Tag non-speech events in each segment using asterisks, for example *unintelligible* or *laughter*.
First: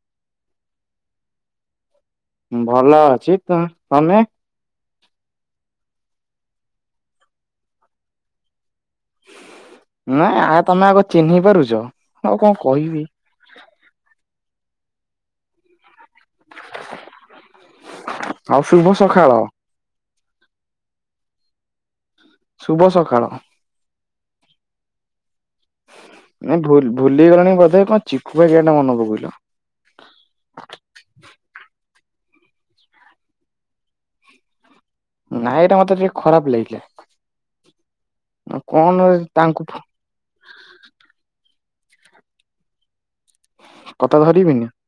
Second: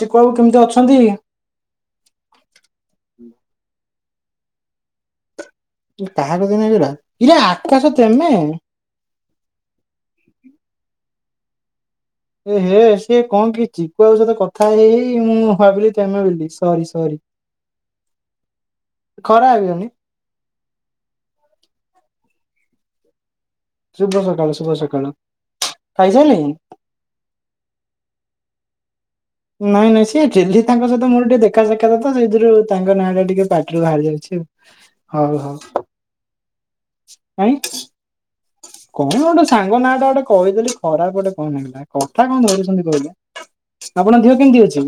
ଚିକୁ ବାବୁ କେମିତି ଅଛନ୍ତି? ଭଲ ଅଛି ତ-ତମେ? କାହା କତିକି ଲାଗିଗଲା ଇରେ ଆକାଶ ତମେ! ନା ଆଉ ତମେ ଆଗ ଚିହ୍ନି ପାରୁଛ? ଆଉ କଣ ଏ ହେ କହିବି ସିଏ କଣ କିଛି *unintelligible* ସହିତ କଥା ହେଲେନି। ଆଉ ଶୁଭ ସକାଳ କେମ ଶୁଭ ସକାଳ ଶୁଭ ସକାଳ ଶୁଭ ସକାଳ। ଖାଇସାରିଲେଣି? ଏ ଭୁଲିଗଲଣି ବୋଧେ କଣ ଚିଖୁ *unintelligible* ନାଇଁ ନାଇଁ ସିଏ ଡେ଼ଲି ତାଙ୍କ ସହିତ ମୋର ଟିକେ ଦେ ଦେଖା ସାକ୍ଷାତ ତ ସେଇଥିରୁ ତାଙ୍କ ନାଁ ଟା ଟିକେ ପାଟିରୁ ବାହାରି ଯାଉଛି ଆଉ। ହଉ ହଉ ନାଇଁ ଏଇଟା ମତେ ଟିକେ ଖରାପ ଲାଗିଲା। କାଇଁ? କଣ ହେଲା କଥା କଣ ଧରୁଛନ୍ତି କହିଲେ? କଥା ଆପଣଙ୍କ ଦେହ କେମିତି ଧରିବିନି ଅଛି?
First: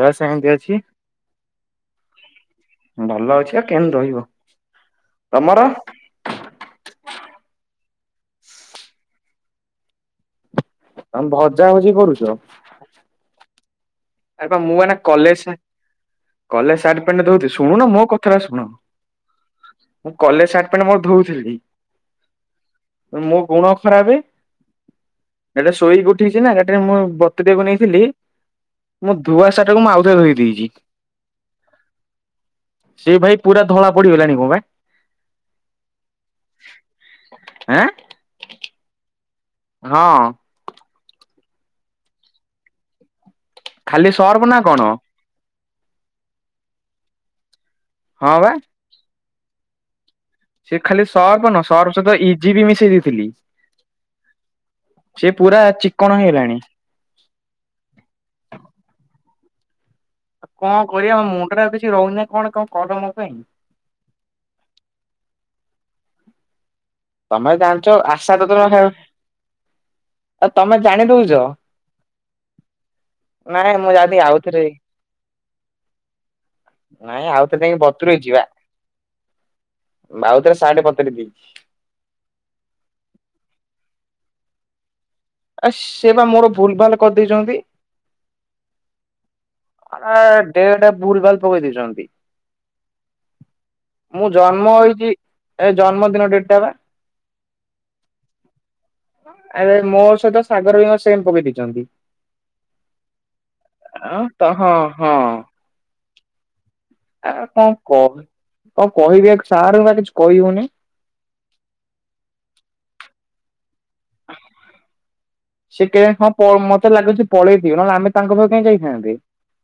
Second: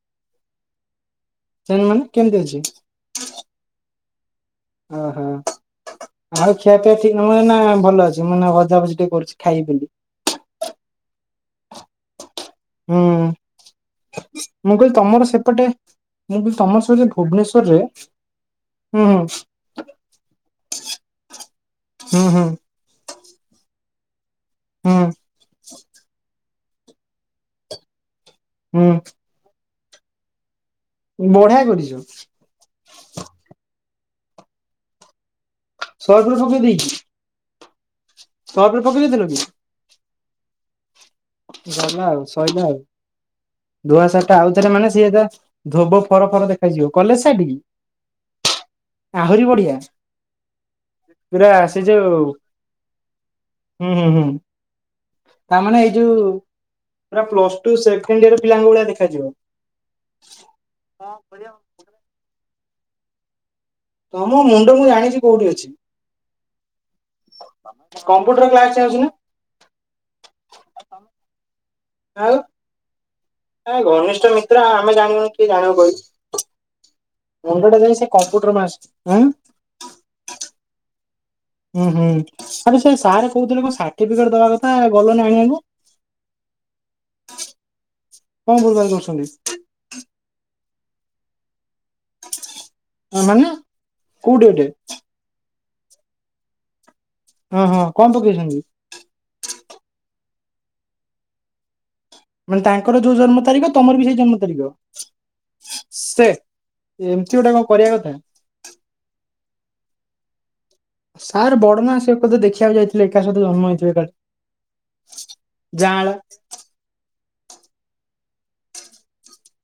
ଏ *unintelligible* ଅଛି ସେ ମାନେ କେମିତି ଅଛି? ଭଲ ଅଛି ଆଉ କେମତି ରହିବ। ଓହୋ ତମର ଆଉ ଖିଆପିଆ ମୁଁ ନା ଭଲ ଅଛି। ମୁଁ ନା ଭଜାଭଜି ଟିକେ କରୁଛି ଖାଇବି ବୋଲି। ତମେ ଭଜାଭଜି କରୁଛ? ହୁଁ। ଆରେ ମୁଁ କହିଲି ଏଇନା ତମର କଲେଜ ସେପଟେ ସାର୍ଟ ମୁଁ କହିଲି କଲେଜ ତମର ସାର୍ଟ ସେପଟେ ପେଣ୍ଟ ଧୋଉଛି ଭୁବନେଶ୍ଵରରେ ଶୁଣୁନ ମୋ କଥାଟା ଶୁଣ। ହୁଁ ମୁଁ କଲେଜ ସାର୍ଟ ପ୍ୟାଣ୍ଟ ମୋର ଧଉଥିଲି। ହୁଁ ହୁଁ। ମୋ ଗୁଣ ଖରାପେ ହୁଁ ଇନା ଶୋଇକି ଉଠିଲି ସିନା ଏଟା ମୁ ବତୁରେଇବାକୁ ନେଇଥିଲି। ହୁଁ ମୋ ଧୁଆ ସାର୍ଟ ଟାକୁ ମୁଁ ଆଉଥରେ ଧୋଇ ଦେଇଛି। ବଢିଆ କରିଛ। ସେଇ ଭାଇ ପୁରା ଧଳା ପଡିଗଲାଣି କଣ ପା ସର୍ଫ ପକେଇ ଦେଇିକି ଆଁ? ସର୍ଫ ରେ ପକେଇ ଦେଇଥିଲ କି? ହଁ। ଗଲା ଆଉ ସଇଲା ଆଉ। ଧୁଆ ଖାଲି ସାର୍ଟଟା ସର୍ପ ଆଉ ନା ଥରେ କଣ? ମାନେ ସିଏ ଧୋବ ଫର ଫର ଦେଖାଯିବ କଲେଜ ସାର୍ଟ କି? ହଁ ବା। ଆହୁରି ବଢିଆ। ସେ ଖାଲି ପୁରା ସର୍ଫ ନ ସେ ସର୍ଫ ଯୋଉ ସହିତ ଇଜି ବି ମିଶେଇ ଦେଇଥିଲି। ହୁଁ ହୁଁ ହୁଁ ସେ ପୁରା ତାମାନେ ଏଇ ଯୋଉ ଚିକଣ ହେଇ ପୁରା ପ୍ଲସ୍ ଟୁ ସେକେଣ୍ଡ ୟର ପିଲାଙ୍କ ଭଳିଆ ଦେଖାଯିବ। ଆଉ କଣ କରିବା ମୋ ମୁଣ୍ଡ ରେ ଆଉ କିଛି ରହୁନି କଣ କଣ କର ମୋ ପାଇଁ। ତମ ମୁଣ୍ଡ ମୁଁ ଜାଣିଛି ତମେ ଜାଣିଛ ଆସା କମ୍ପ୍ୟୁଟର ତ ତମ କ୍ଲାସ ଯାଉଛୁ ନା? ଆଉ ତମେ ଜାଣି ଦଉଛ? ଏ ନାଇଁ ମୁଁ ଯାଉଚି ଘନିଷ୍ଠ ଆଉଥରେ ମିତ୍ର ଆମେ ଜାଣିନୁ କି ଜାଣିବୁ କହି ନାଇଁ ଆଉଥରେ ଯାଇକି ବତୁୁରେଇଚି ପା ମାସ ଆଁ ଆଉଥରେ ସାର୍ଟ ବତୁୁରେଇ ଦେଇଚି। ହୁଁ ହୁଁ ଆ ସେ ସାର୍ କହୁଥିଲେ। କଣ ସାର୍ଟିଫିକେଟ ଦବା କଥା ଆଉ ଆ ସେ ବା ମୋର ଭୁଲଭାଲ କରିଦେଇଚନ୍ତି। କଣ ଭୁଲଭାଲ କରିସନ୍ତି। ଆ ଡେଟ ଭୁଲ ଭାଲ ପକେଇ ଦେଇଚନ୍ତି। ମାନେ ମୁଁ କୋଉଠି ଏଟେ ଜନ୍ମ ହେଇଛି। ଏ ଜନ୍ମଦିନ ଡେଟ ଟା ବା। ହଁ ହଁ କଣ ପକେଇଛନ୍ତି? ଆ ମୋ ସହିତ ସାଗର ଭାଇ ଙ୍କ ସେମ ପକେଇଦେଇଚନ୍ତି। ମାନେ ତାଙ୍କର ଯୋଉଁ ଜନ୍ମ ତାରିଖ ତମର ବି ଆଁ ସେଇ ଜନ୍ମ ତ ତାରିଖ ହଁ ହଁ। ସେ ଏମିତି ଆ ଗୋଟେ କଣ କରିବା କଥା କହୁ କଣ କହିବି ସାର୍ ବା କିଛି କହିହଉନି। ସାର୍ ବଡ ନା ସେ କଥା ଦେଖିବାକୁ ଯାଇଥିଲେ ଏକା ସହିତ ଜନ୍ମ ହେଇଥିଲେ କାଳେ। ସେ କେ ହଁ ମତେ ଲାଗୁଛି ପଳେଇଥିବ ନହେଲେ ଆମେ ତାଙ୍କ ପାଖରେ କାଇଁ ଯାଇଥାନ୍ତେ?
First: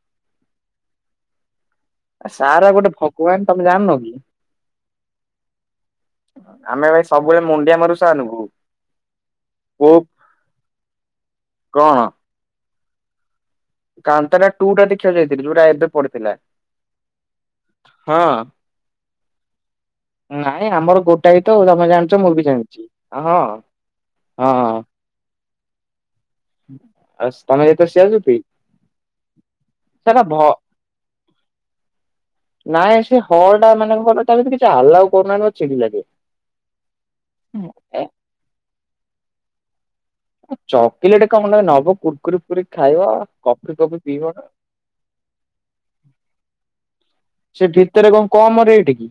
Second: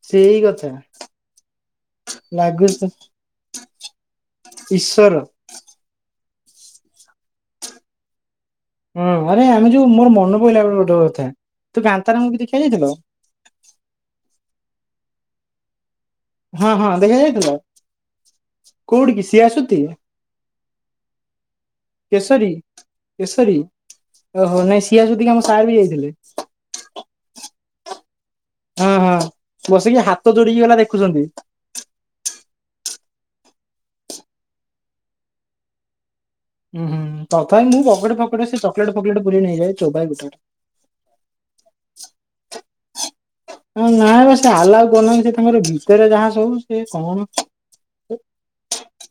ସେଇ କଥା *inaudible* ସାରା ଲାଗୁଛି ଗୋଟେ ଭଗବାନ ତମେ ଜାଣିନ କି। ଈଶ୍ୱର। ଆମେ ଭାଇ ସବୁବେଳେ ମୁଣ୍ଡିଆ ମାରୁ ସରେ ଙ୍କୁ। ହଁ ଆରେ ଆମେ ଯୋଉ କୋଉ ମୋର ମନେ ପଡିଲା ଗୋଟେ ଗୋଟେ କଥା ତୁ କଣ କାନ୍ତାରା ମୁଭି ଦେଖିବାକୁ ଯାଇଥିଲୁ? କାନ୍ତାରା ଟୁ ଟା ଦେଖିବା ଯାଇଥିଲି ଯଉଟ ଏବେ ପଡିଥିଲା। ହଁ ହଁ ଦେଖା ଯାଇଥିଲା? ହଁ। କୋଉଠିିକ କି ସିଏ ଆସୁଥ। ନାଇଁ ଆମର ଗୋଟାଏ ତ ତମେ ଜାଣିଛ ମୁଁ ବି କେଶରୀ ଜାଣିଛି ହଁ। କେଶରୀ ଓହୋ ନାଇଁ ସିଏ ଆସଛନ୍ତି କି ଆମ ସାର୍ ବି ଯାଇଥିଲେ। ଆ ତମେ ଯାଇଥିଲା ସିଆ ସୁତି? ହଁ ହଁ ବସିକି ହାତ ଯୋଡିକି ଗଲା ଦେଖୁଛନ୍ତି। ନାଇଁ ସେ ହଳ ଟା ମାନଙ୍କର ତା କିଛି ହାଲାଉ କରୁନାହାନ୍ତି ମୋର ଛିଡି ଲାଗେ। ହୁଁ ହଁ ତଥାପି ମୁଁ ଏ ପକଡେ ଫକଡେ ସେ ଚକଲେଟ ଫକୋଲେଟ ପୁର ନେଇଯାଏ ଚୋବାଇ ଗୋଟେ ଗୋଟେ ଚକୋଲେଟ କଣ ନବ କୁର୍କୁରି ଫୁରିୀ ଖାଇବ କଫି କଫି ପିଇବ ନା ମୋର ଭିତରେ ଯାହା ସବୁ ସେ କଣ? ସେ ଭିତରେ କଣ କମ ରେଟ କି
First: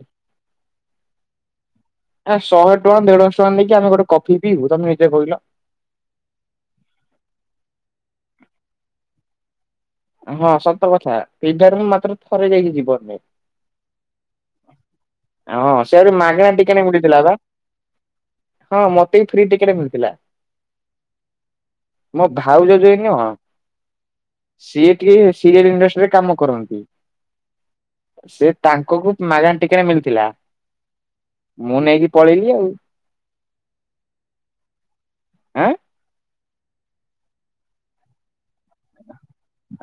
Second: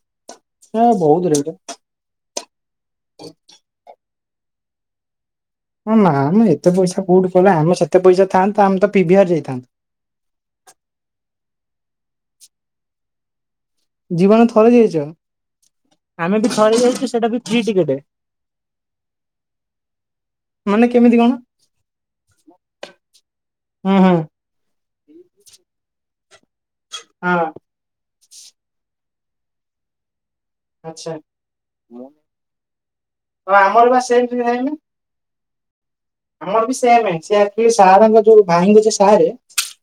ଏ ବହୁତ ରେଟ। ଶହେ ଙ୍କ ଦେଢଶହ ଟଙ୍କା ନେଇକ ଆମେ ଗୋଟେ କିଇୁ ତମେ ନିଜେ କହିଲ। ହ ନା ଆମ ଏତେ ପଇସା କୋଉଠି କଲେ ଆମ ସେତେ ପଇସା ଥାନ୍ତା ଆମେ ତ ପିିବହାର ଯାଇଥାନ୍ତୁ। ହଁ ସତ କଥା ପିଭିଆର ମୁଁ ମାତ୍ର ଥରେ ଯାଇକି ଯିବନ ରେ। ଜୀବନ ଥରେ ଯାଇଛ ହଁ ସେ ଆହୁରି ଆମେ ବି ମାଗଣା ଥରେ ଟିକେଣ ଯାଇଛୁ ମିଳିଥିଲା ସେଇଟା ବା। ବି ଫ୍ରି ଟିକେଟ ହଁ ମତେ ବି ଫ୍ରି ଟିକେଟ ମିଳିଥିଲା। ମାନେ କେମିତି କଣ? ମୋ ଭାଉଜଜ ଯାଉ ନୁହ ହୁଁ ହୁଁ ସିଏ ଟିକେ ସିଏ ଇଣ୍ଡଷ୍ଟ୍ରିରେ କାମ କରନ୍ତି ହଁ ସେି ତାଙ୍କ କ ମାଗାନ ଟିକେରେ ମିଳିଥିଲା। ଆଛା ମୁଁ ନେଇକି ଆଉ ପଳେଇଲି ଆମର ବା ସେମ ନାନି। ଆଁ। ଆମର ବି ସେ ସେ ସାଙ୍କ ଯୋଉ ଭାଇଙ୍କୁଛ ସାରେ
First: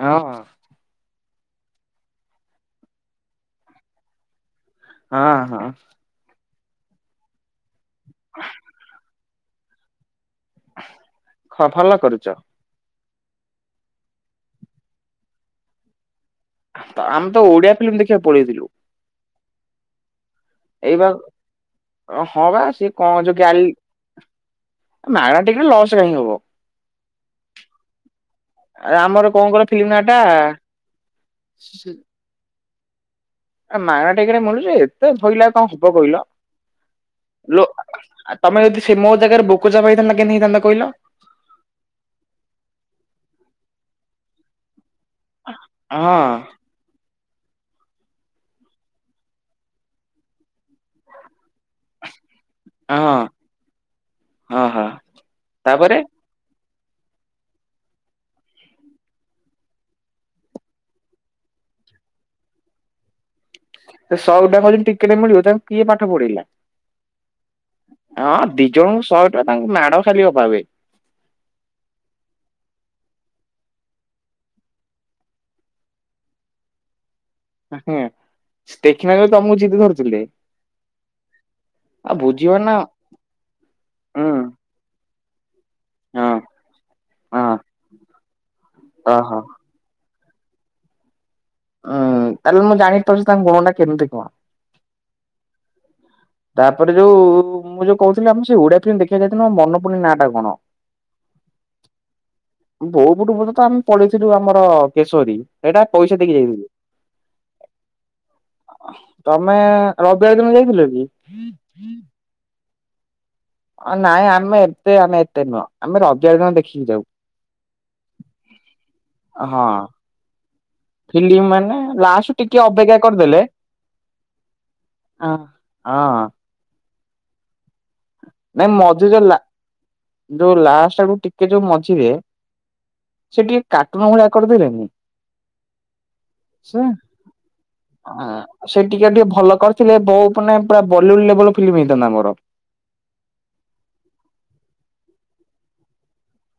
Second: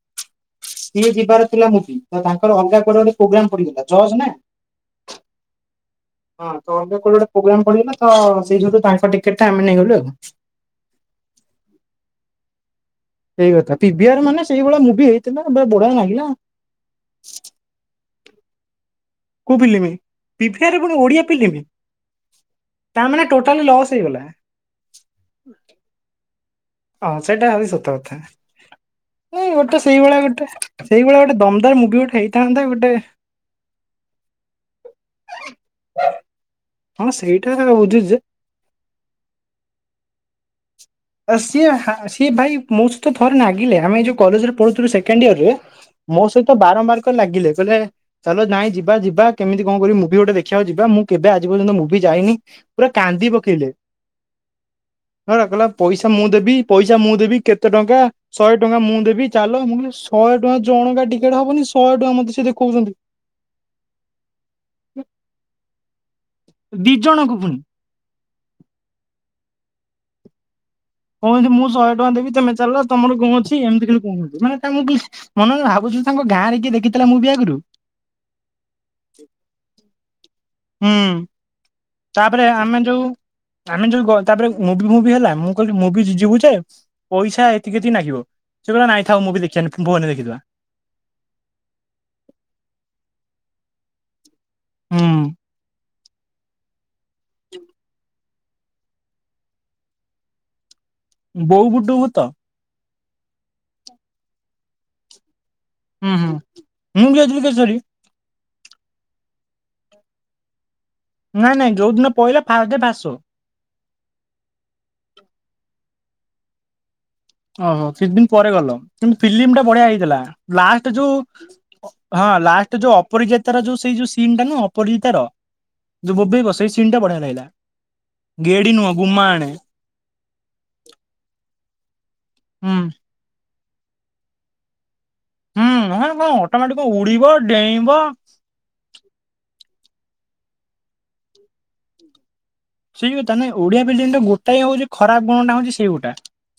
ଆଁ ହଁ। ସିଏ ଯିବାର ଥିଲା ମୁ ତ ତାଙ୍କର ଅଲଗା ପରେ ଗୋଗ୍ର ପଡିଗଲା ଜଜ ନା। ହଁ ହଁ। ହଁ ତଟେ ଗୋଟେ ପ୍ରୋଗ୍ରାମ ପଡିଗଲା ତ ସେଇଉୁ ତାଙ୍କ ଟିକେଟ ଟା ଆମେ ନେଇଗଲୁ ଆଉ। ଭଲ କରିଛ। ସେଇ କଥା ପିିଭିଆର ମାନେ ସେଇଭଳିଆ ମୁଭି ହେଇଥିଲା ବଡ ଲାଗିଲା। ଆମେ ତ ଓଡିଆ ଫିଲ୍ମ ଦେଖିବାକୁ ପଳେଆଇଥିଲୁ। କଉ ଫିଲିମି। ପିଭିଆର ରେ ପୁଣି ଓଡିଆ ଫିଲମ ହଁ ବା ତାମାନୋନ ଟୋଟାଲି ଲସ୍ ହେଇଗଲା। ନାଇ ମ କଣ ଲୋସ କାଇ ହବ? ହଁ ସେଇଟା ହେବ ସତ କଥା। ଆ ଆମର କଣ ନାଇଁ କହିଲ ଗୋଟେ ଫିଲ୍ମ ନା ଟା ସେଇଭଳିଆ ଗୋଟେ ସେଇଭଳି ଗୋଟେ ଦମଦାର ମୁଭି ଗୋଟେ ହେଇଥାନ୍ତା ଗୋଟେ ଏ ମାଗଣା ଟ ଗଟେ ମୁଲୁଛି ଏତେ ଭଇଲାଉ କଣ ହବ କହିଲ? ହଁ ସେଇଟା ଲୋ ବୁଝୁଛି ଯେ ତମେ ଯଦି ସେ ମୋ ଜାଗାରେ ବୋକଚା ହେଇଥାନ୍ତା କେମିତି ହେଇଥାନ୍ତା କହିଲ। ଆ ସିଏ ହା ସିଏ ଭାଇ ମସାଇତ ଥରେ ଲାଗିଲା ଆମେ ଯୋଉ କଲେଜରେ ପଢୁଥିଲୁ ସେକେଣ୍ଡର ରେ ହଁ ମୋ ସହିତ ବାରମ୍ବାର ଲାଗିଲେ କହିଲେ ଚାଲ ନାଇଁ ଯିବା ଯିବା କେମିତି କଣ କରିବି ମୁଭି ଗୋଟେ ଦେଖିବାକୁ ଯିବା ମୁଁ କେବେ ଆଜି ପର୍ଯ୍ୟନ୍ତ ମୁଭି ଯାଇନି ପୁରା ହଁ କାନ୍ଦି ପକେଇଲେ ହଁ ହଁ ହ କହିଲ ତାପରେ ପଇସା ମୁଁ ଦେବି। ପଇସା ମୁଁ ଦେବି କେତେ ଟଙ୍କା ଶହେ ଟଙ୍କା ମୁଁ ଦେବି ଚାଲ ମୁଁ କହିଲି ଶହେ ଟଙ୍କା ଜଣଙ୍କା ଟିକେଟ ହବନି ଶହେ ଟଙ୍କା ମତେ ସେ ଦେଖହୁଛନ୍ତି। ସଉଡା କ ଟିକେଟେ ମିଳିବ ତାଙ୍କୁ କିଏ ପାଠ ପଢିଲା। ଦି ଜଣଙ୍କୁ ପୁଣି ହଁ ଦି ଜଣଙ୍କୁ ଶହେ ଟଙ୍କା ତାଙ୍କୁ ମାଡ ଖାଲି ଅଭାବେ। କହୁନ୍ତି ମୁଁ ଶହେ ଟଙ୍କା ଦେବି ତମେ ଚାଲିଲ ତମର କୋଣ ଅଛି ଏମିତି ଖ କହୁହନ୍ତି ମାନେ ମୁଁ କିଛି ମନେ ଭାବୁଛି ତାଙ୍କ ଗଁରେ କିଏ ଦେଖଥିଲା ମୁଭି ଆଗେ ଦେଖିନ ଯ ତମକୁ ଜିଦି ଧରିଥିଲେ। ହୁଁ ତାପରେ ନା ଆମେ ଯୋଉ ଆମେ ଯୋଉ ଗ ହୁଁ ତାପରେ ମୁଭି ମୁଭି ହେଲା ମୁ କହିଲି ମୁଭି ହଁ ଯିବୁ ଯେ ହଁ। ପଇସା ଏତିକି ଏତିକି ନାଗିବ ସେ କହିଲ ନାଇଁ ଥାଉ ଓହୋ ମୁଭି ଦେଖିଆ ନି ଫୋନରେ ଦେଖିଦବା। ଉ ତାହେଲେ ମୁଁ ଜାଣି ପାରୁଛି ତାଙ୍କ ଗୁଣଟା କେମିତି କଣ। ହୁଁ। ତାପରେ ଯୋଉ ମୁଁ ଯୋଉ କହୁଥିଲି ଆମ ସେଇ ଓଡିଆ ଫିଲ୍ମ ଦେଖିବାକୁ ଯାଇଥିଲୁ ଆଉ ମନ ପଡୁନି ନାଁ ଟା କଣ? ବୋଉ ବୁଟୁ ଭୂତ। ବୋଉ ବୁଟୁ ଭୂତ ତ ଆମେ ପଳେଇଥିଲୁ ଆମର କେଶରୀ। ଏଇଟା ହୁଁ ପଇସା ହୁଁ ଦେଇକି ଯାଇଥିଲୁ। ମୁଁ ବି ଯାଇଥିଲି କେଶରୀ ତମେ ରବିବାର ଦିନ ଯାଇଥିଲ କି? ନାଇଁ ନାଇଁ ଯୋଉ ଦିନ ପଇଲା ଫାଷ୍ଟ ଡେ ଫାଷ୍ଟ ଶୋ। ନାଇଁ ଆମେ ଏବେ ଆମେ ଏତେ ନୁହଁ। ଆମେ ରବିବାର ଦିନ ଦେଖିକି ଯାଉ। ଓହୋ କିଛି ଦିନ ପରେ ଗଲ କିନ୍ତୁ ହଁ। ଫିଲ୍ମଟା ବଢିଆ ହେଇଥିଲା ଲାଷ୍ଟ ଯୋଉ ଫିଲ୍ମ ମାନେ ହ ହଁ ଟିକେ ଲାଷ୍ଟ ଅପେକ୍ଷା ଯୋଉ କରିଦେଲେ ଅପରିଜିିତାର ଯୋଉ ସେଇ ଯୋଉ ସିନ୍ ଟା ନୁହଁ ଅପରିଜିତାର। *unintelligible* ଯୋଉ ବୋବେଇବ ସେଇ ସିନ୍ ଟା ବଢିଆ ଲାଗିଲା। ଗେଡି ନାଇଁ ନୁହଁ ମଝିରେ ଗୁମା ଯୋଉ ଲା ଆଣେ ଯୋଉ ଲାଷ୍ଟ ଆଡକୁ ଟିକେ ଯୋଉ ମଝିରେ ହୁଁ। ସେ ଟିକେ କାଟୁନୁ ଭଳିଆ କରିଦେଲେନି। ହୁଁ ହଁ କଣ ଅଟୋମେଟିକ ସେ ଉଡିବ ଡେଇଁବ ସେ ଟିକେ ଟିକେ ଭଲ କରି। ଥିଲେ ବୋଉ ମାନେ ପୁରା ବଲିଉଡ ଲେଭଲ ଫିଲ୍ମ ହେଇଥାଆନ୍ତା ଆମର। ସେଇ କଥା ନା ଓଡିଆ ଫିଲ୍ମଟା ଗୋଟାଏ ହଉଛି ଖରାପ ଗୁଣଟା ହଉଛି ସେଇ ଗୋଟା।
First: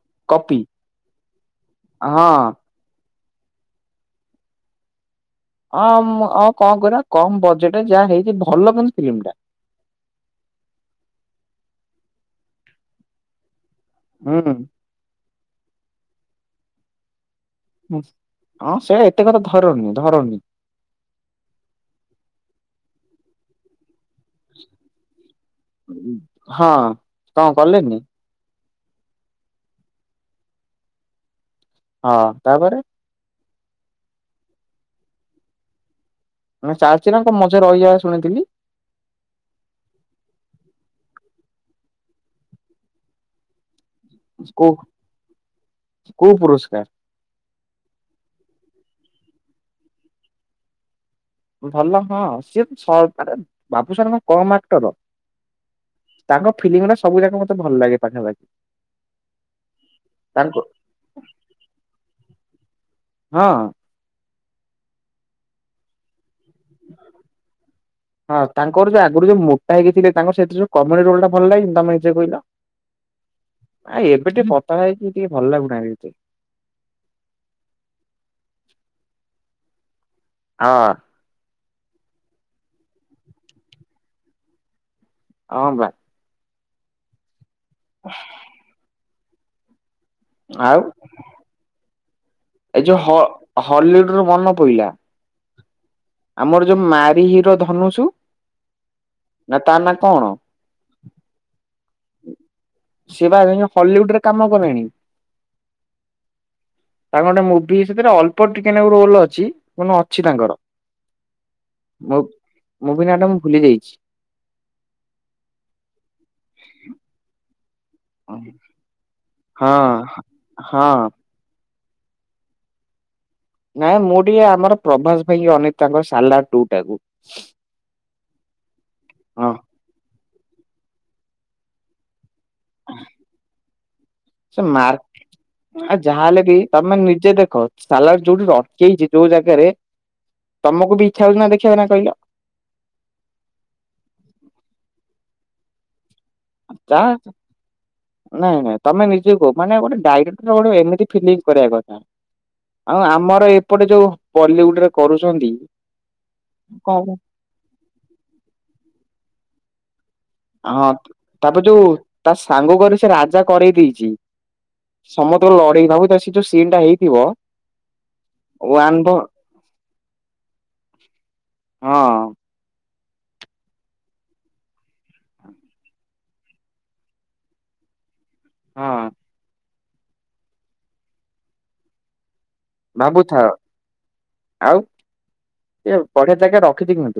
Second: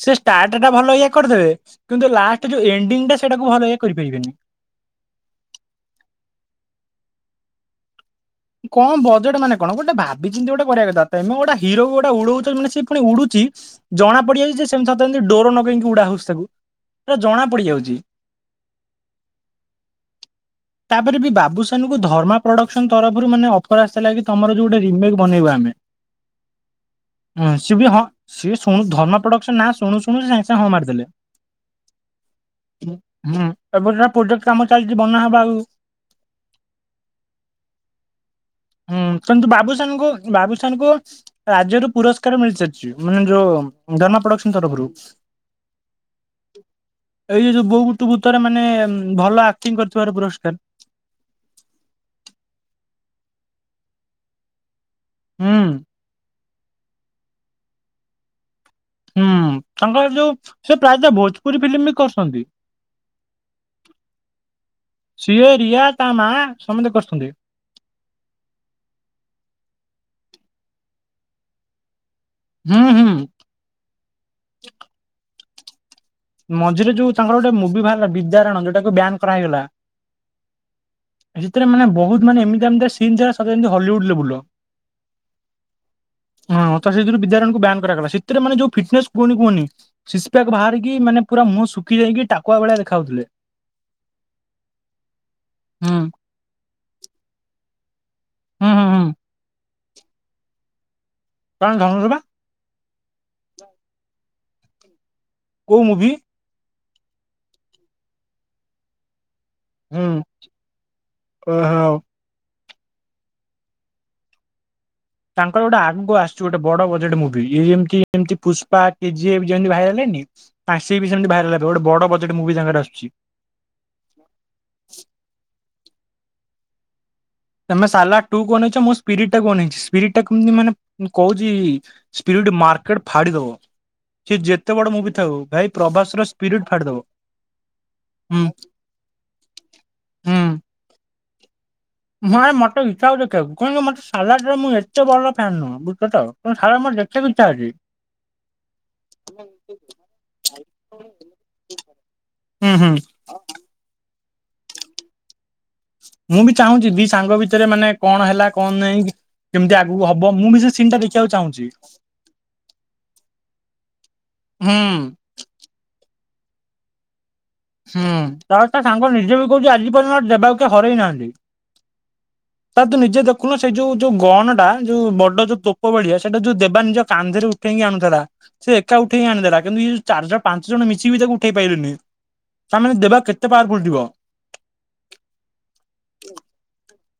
ସେ କପି ଷ୍ଟାର୍ଟ ଟା ଭଲ ଏଇଆ କରିଦେବେ କିନ୍ତୁ ହଁ ଲାଷ୍ଟ ଯୋଉ ଏଣ୍ଡିଙ୍ଗ ଟା। ସେଟାକୁ ଭଲ ଏଇଆ କରିପାରିବେନି। ଅ ମ୍ ଆଉ କଣ କରିବା କମ୍ ବଜେଟରେ ଯାହା ହେଇ କଣ ବଜେଟ ମାନେ କଣ ଗୋଟେ ଭାବିଚିନ୍ତି ଗୋଟେ କରିବା କଥା ତେମେ ଗୋଟେ ହିରୋକୁ ଗୋଟେ ଉଡଉଚ ତା ମାନେ ସେ ପୁଣି ଉଡୁଚି ଜଣା ହୁଁ। ପଡିଯାଉଚି ଯେ ସେମିତ ତା *unintelligible* ଡୋର ନଗେଇକି ଉଡା ହଉଚି। ତାକୁ ଜଣା ପଡିଯାଉଛି। ହଁ ସେ ଏତେ କଥା ଧରନି ଧରନି। ତାପରେ ବି ବାବୁସାନକୁ ଧର୍ମା ପ୍ରଡକ୍ସନ ତରଫରୁ ମାନେ ଅଫର ଆସିଥିଲା କି। ତମର ଯଉ ଗୋଟେ ରିମେକ୍ ବନେଇବା ଆମେ ହଁ କଣ ସିଏ ବି କଲେନି ହଁ ସିଏ ଧର୍ମା ପ୍ରଡକ୍ସନ ନାଁ ଶୁଣୁ ଶୁଣୁ ସିଏ ସାଙ୍ଗେ ସାଙ୍ଗେ ହଁ ମାରିଦେଲେ। ହଁ ତାପରେ ହୁଁ ଏବେ ଯଉ ପ୍ରୋଜେକ୍ଟ କାମ ଚାଲିଛି ବନା ହବ ଆଗକୁ। ମାନେ ଚାଲଚି ନା ମଝିରେ ରହିଯାଏ ଶୁଣିଥିଲି। ହୁଁ କିନ୍ତୁ ବାବୁସାନଙ୍କୁୁ ବାବୁସାନକୁ ରାଜ୍ୟରୁ ପୁରସ୍କାର ମିଳି ସାରିଛି ମାନେ ଯୋଉ ଧର୍ମା ପ୍ରଡକ୍ସନ କୁ ତରଫରୁ। କୁ ପୁରସ୍କାର ଏଇ ଯୋଉ ଯୋଉ ବୋଉ ବୁଟୁ ଭୂତରେ ମାନେ ଭଲ ଆକ୍ଟିଂ କରୁଥିବାର ପୁରସ୍କାର। ଭଲ ହଁ ସିଏ ତ ବାବୁସାନଙ୍କ କମ୍ ଆକ୍ଟର। ହୁଁ। ତାଙ୍କ ଫିଲ୍ମ ଗୁରା ସବୁ ଯାକ ମତେ ଭଲ ଲାଗେ ପାଖାପାଖି। ହୁଁ ତାଙ୍କ ଯୋଉ ତାଙ୍କୁ ସେ ପ୍ରାୟତଃ ଭୋଜପୁରୀ ଫିଲ୍ମ ବି କରିଚନ୍ତି। ହଁ। ସିଏ, ରିୟା, ତା ମାଆ ହଁ ତାଙ୍କର ଯୋଉ ଆଗରୁ ଯୋଉ ମୋଟା ହେଇକି ଥିଲେ ତାଙ୍କର ସେଇଠୁ ଯୋଉ କମେଡି ରୋଲଟା ଭଲ ଲାଗେନି ତମେ ନିଜେ କହିଲ ହୁଁ ହୁଁ। ଆ ଏବେ ଟିକେ ପତଳା ହେଇକି ଟିକେ ଭଲ ଲାଗୁ ନାହିଁ ବି ଏତେ। ମଝିରେ ଯୋଉ ତାଙ୍କର ଗୋଟେ ମୁଭି ଭାରିଲା ବିଦ୍ୟାରାଣ ଯୋଉଟାକୁ ବ୍ୟାନ୍ କରା ହେଇଗଲା। ହଁ। ସେଥିରେ ମାନେ ବୋହୁତ ମାନେ ଏମିତିଆ ଏମିତିଆ ସିନ୍ ଥିଲା ସବୁ ଯେମିତି ହଲିଉଡ୍ ଲେବୁଲର। ହଁ ବା। ହଁ ତ ସେଇଥିରୁ ବିଦ୍ୟାରଣକୁ ବ୍ୟାନ୍ କରାଗଲା ସେଥିରେ ମାନ ଯୋଉ ଫିଟନେସ୍ କୁହନି କୁହନି ସିସପ୍ୟାକ୍ ଆଉ ବାହାରି ମାନେ ପୁରା ମୁହଁ ଶୁଖି ଯାଇକି ଟାକୁଆ ଭଳିଆ ଏଇ ଯୋଉ ହ ଦେଖାଯାଉଥୁଲେ। ହଲିଉଡ ରୁ ମନେ ପଇଲା ଆମର ଯୋଉ ମାରି ହିରୋ ଧନୁଷୁ ହୁଁ ହୁଁ ହୁଁ। ନା ତା ନାଁ କଣ? କାରଣ ଧନୁର ବା ସିଏ ପ *unintelligible* ହଲିଉଡରେ କାମ କଲେଣି। କୋଉ ମୁଭି? ତାଙ୍କ ଗୋଟେ ମୁଭି ସେଥିରେ ଅଳ୍ପ ଟିକେନାକୁ ରୋଲ ଅଛି କିନ୍ତୁ ହୁଁ ଅଛି ତାଙ୍କର। ଓହୋ। ମୁଁ ମୁଭି ନାଆଟା ମୁଁ ଭୁଲିଯାଇଛି। ତାଙ୍କର ଗୋଟେ ଆଗକୁ ଆସୁଚି ଗୋଟେ ବଡ ବଜେଟ୍ ମୁଭି ଏଇ ଯେମତି ପୁଷ୍ପା କେଜି ଏଫ୍ ହଁ ଯେମିତି ଭାଇରଲ୍ ହେଇନି ଆ ହଁ। ସିଏ ବି ସେମିତି ଭାଇରାଲ ହେବେ ଗୋଟେ ବଡ ବଜେଟ୍ ମୁଭି ତାଙ୍କର ଆସୁଚି। ନାଇଁ ମୁଁ ଟିକେ ଆମର ପ୍ରଭାସ ଭାଇକି ଅନେଇଚି ତାଙ୍କର ସାଲାର୍ ଟୁଟାକୁ ତମେ ସାଲାର୍ ଟୁକୁ ଅନେଇଚ ମୁଁ ସ୍ପିରିଟଟାକୁ ହଁ ଅନେଇଚି ସ୍ପିରିଟଟା କେମତି ମାନେ କୋହୁଚି ସ୍ପିରିଟ୍ ମାର୍କେଟ୍ ଫାଡ଼ିଦବ। ସେ ମାର୍କ୍-ଆ ର ଯାହାହେଲେ ବି ସ୍ପିରିଟ ତମେ ଫାଡିଦବ। ନିଜେ ଦେଖ ସାଲର୍ ହୁଁ ଯୋଉଠି ଅଟକେଇ ଚି ଯୋଉ ଜାଗାରେ ହୁଁ। ତମକୁ ବି ଇଚ୍ଛା ହଉଛି ନା ଦେଖିବା ନା କହିଲ ନାଇଁ ମତେ ଇଚ୍ଛା ହୋଉଚି ଦେଖିବାକୁ କଣ କି ମତେ ସାଲାରର ମୁଁ ଏତେ ବଡ ଫ୍ୟାନ୍ ନୁହଁ ବୁଝଚ ତ। କିନ୍ତୁ ସାଲାର ମୋର ଯା ଦେଖିବାକୁ ଇଚ୍ଛା ଅଛି। ନାଇଁ ନାଇଁ ତମେ ନିଜ କୁହ ମାନେ ଗୋଟେ ଡାଇରେକ୍ଟର ଗୋଟେ ଏମିତି ଫିଲ୍ମ କରିବା କଥା? ହୁଁ ହୁଁ। ଆଉ ଆମର ଏପଟେ ଯୋଉ ବଲିଉଡରେ କରୁଚନ୍ତି ମୁଁ ବି ଚାହୁଁଚି ଦି ସାଙ୍ଗ ଭିତରେ ମାନେ କଣ ହେଲା କଣ ନେହିଁକି କେମତି ଆଗ ହଁ ତାପରେ ଯୋଉ ତା ସାଙ୍ଗ କରି ସେ ରାଜା କରେଇଦେଇଚି। ହୁଁ ସମସ୍ତଙ୍କର ଲଢେଇ ଭାବୁଥା ସେ ଯୋଉ ସିନଟା ହେଇଥିବ ହୁଁ ତାପରେ ତା ୱାନ୍ ଭ ସାଙ୍ଗ ନିଜେ ବି କୋହୁଚି ଆଜି ପର୍ଯ୍ୟନ୍ତ ଦେବାକୁ କେହି ହରେଇ ନାହାନ୍ତି। ହଁ। ତା ତୁ ନିଜେ ଦେଖୁନ ସେଇ ଯୋଉ ଯୋଉ ଗନଟା ଯୋଉ ବଡ ଯୋଉ ତୋପ ଭଳିଆ ସେଟା ଯୋଉ ଦେବା ନିଜ କାନ୍ଧରେ ଉଠେଇ ଆଣୁଥୁଲା ସେ ଏକା ହଁ ଉଠେଇ ଆଣିଦଲା କିନ୍ତୁ ଇଏ ଯୋଉ ଚାରି ଜ ପାଞ୍ଚ ଜଣ ମିଶିକି ବି ତାକୁ ଉଠେଇ ପାଇଲେନି। ତା ମାନେ ଦେବା କେତେ ଭାବୁଥାଅ ପାୱାରଫୁଲ ଥିବ। ଆଉ ଇଏ ବଢିଆ ଜାଗାରେ ରଖିଚି କି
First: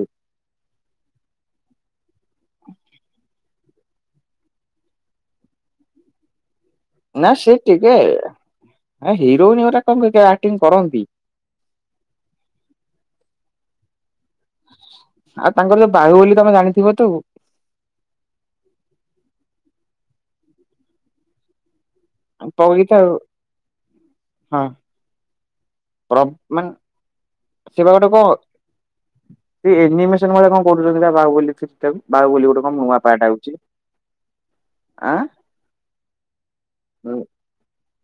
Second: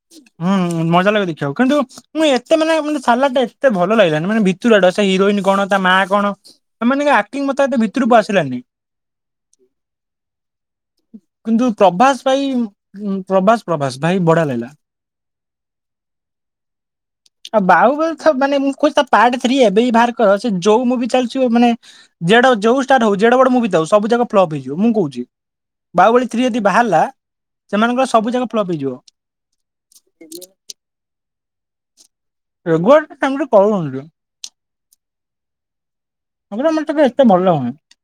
ହୁଁ ମଜା ଲାଗେ ଦେଖିବାକୁ କିନ୍ତୁ ମୁଁ ଏତେ ମାନେ ମାନେ ସାଲାରଟା ଏ ଏତେ ଭଲ ଲାଗିଲାନି ମାନେ ଭିତୁରୁଆଟା ସେ ହିରୋଇନ କଣ ତା ମାଆ କଣ। ଏମାନଙ୍କ ନା ଆକ୍ଟିଂ ସେ ମତେ ଏତେ ଟିକେ ଭିତରକୁ ଆସିଲାନି ଆ ହିରୋଇନ ଗୁରା କଣ ଆଟିଙ୍ଗ୍ କରନ୍ତି କିନ୍ତୁ ପ୍ରଭାସ ଭାଇ ପ୍ରଭାସ ପ୍ରଭାସ ଭାଇ ବଢିଆ ଲାଗିଲା। ଆଉ ତାଙ୍କର ଯୋଉ ବାହୁବଲି ତମେ ଜାଣିଥିବ ତ ଆଉ ବାହୁବଳୀ ତ ମାନେ ମୁଁ କୋହୁଚି ତା ପାର୍ଟ ଥ୍ରୀ ଏବେ ବି ଭାର କର ସିଏ ଯୋଉ ମୁଭି ଚାଲୁଚି ହୋଉ ମାନେ ଯେଡ ଯୋଉ ପଇତା ଷ୍ଟାର୍ ଆଉ ହୋଉ ଯେଡ଼େବଡ ମୁଭି ଥାଉ ସବୁ ଜାକ ଫ୍ଲପ୍ ହଁ ହେଇଯିବ ମୁଁ କୋହୁଚି। ପ୍ର ବାହୁବଳୀ ଥ୍ରୀ ଯଦି ମାନେ ବାହାରିଲା ସେମାନଙ୍କର ସବୁ ଜାକ ଫ୍ଲପ୍ ହେଇଯିବ। ସେଇ ଏନିମେସନ୍ ଭଳିଆ କଣ କରୁଚନ୍ତି ପା ବାହୁବଳୀ ଥ୍ରୀଟାକୁ। ବାହୁବଲୀ ଗୋଟେ କଣ ନୂଆ ରେଗୁଆଟା ପାର୍ଟ୍ ସେମିତି ଆଉଚି କରୁଛନ୍ତି ଆଁ ହେଗୁରା ମତେ କାଇଁ ଏତେ ଭଲ ଲାଗୁନେଇଁ।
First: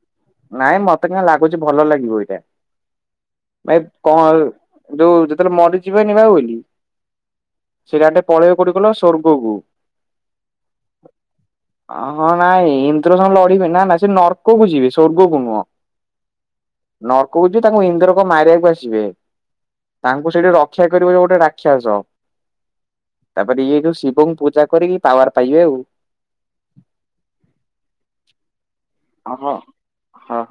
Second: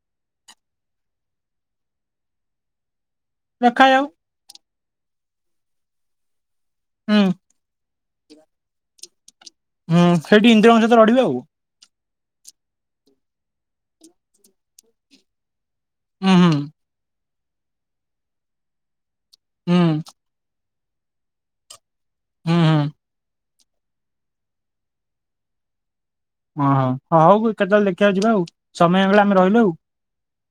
ନାଇଁ ମତେ କାଇଁ ଲାଗୁଚି ଭଲ ଲାଗିବ ଏଇଟା। ଭାଇ ଦେଖାଯାଉ। କଣ ଯୋଉ ଯେତେବେଳେ ମରିଯିବେନି ବାହୁବଲୀ ହୁଁ। *unintelligible* ସ୍ୱର୍ଗ କୁ ହୁଁ ସେଇଠି ଇନ୍ଦ୍ରଙ୍କ ସହିତ ଲଢ଼ିବେ ଆଉ। ହ ହଁ ନାଇଁ ଇନ୍ଦ୍ରସଙ୍ଗ ଲଢିବେ ନା ନା ସେ ନର୍କକୁ ଯିବେ, ସ୍ୱର୍ଗ କୁ ନୁହଁ। ହୁଁ ହୁଁ। ନର୍କକୁ ଯିବେ, ତାଙ୍କୁ ଇନ୍ଦ୍ରକ ମାରିବାକୁ ଆସିବେ, ହୁଁ ତାଙ୍କୁ ସେଠି ର ରକ୍ଷା କରିବ, ଇଏ ଗୋଟେ ରାକ୍ଷସ। ହୁଁ ହୁଁ। ତାପରେ ଇଏ ଯୋଉ ଶିବଙ୍କୁ ପୂଜା କରିକି ପାୱାର ପାଇବେ ଆଉ ଓହୋ ହ ହଉ କେତେବେଳେ ଦେଖିବାକୁ ଯିବା ଆଉ। ସମୟ ମିଳିଲେ ଆମେ ହଁ ରହିଲୁ ଆଉ ହଁ ହଁ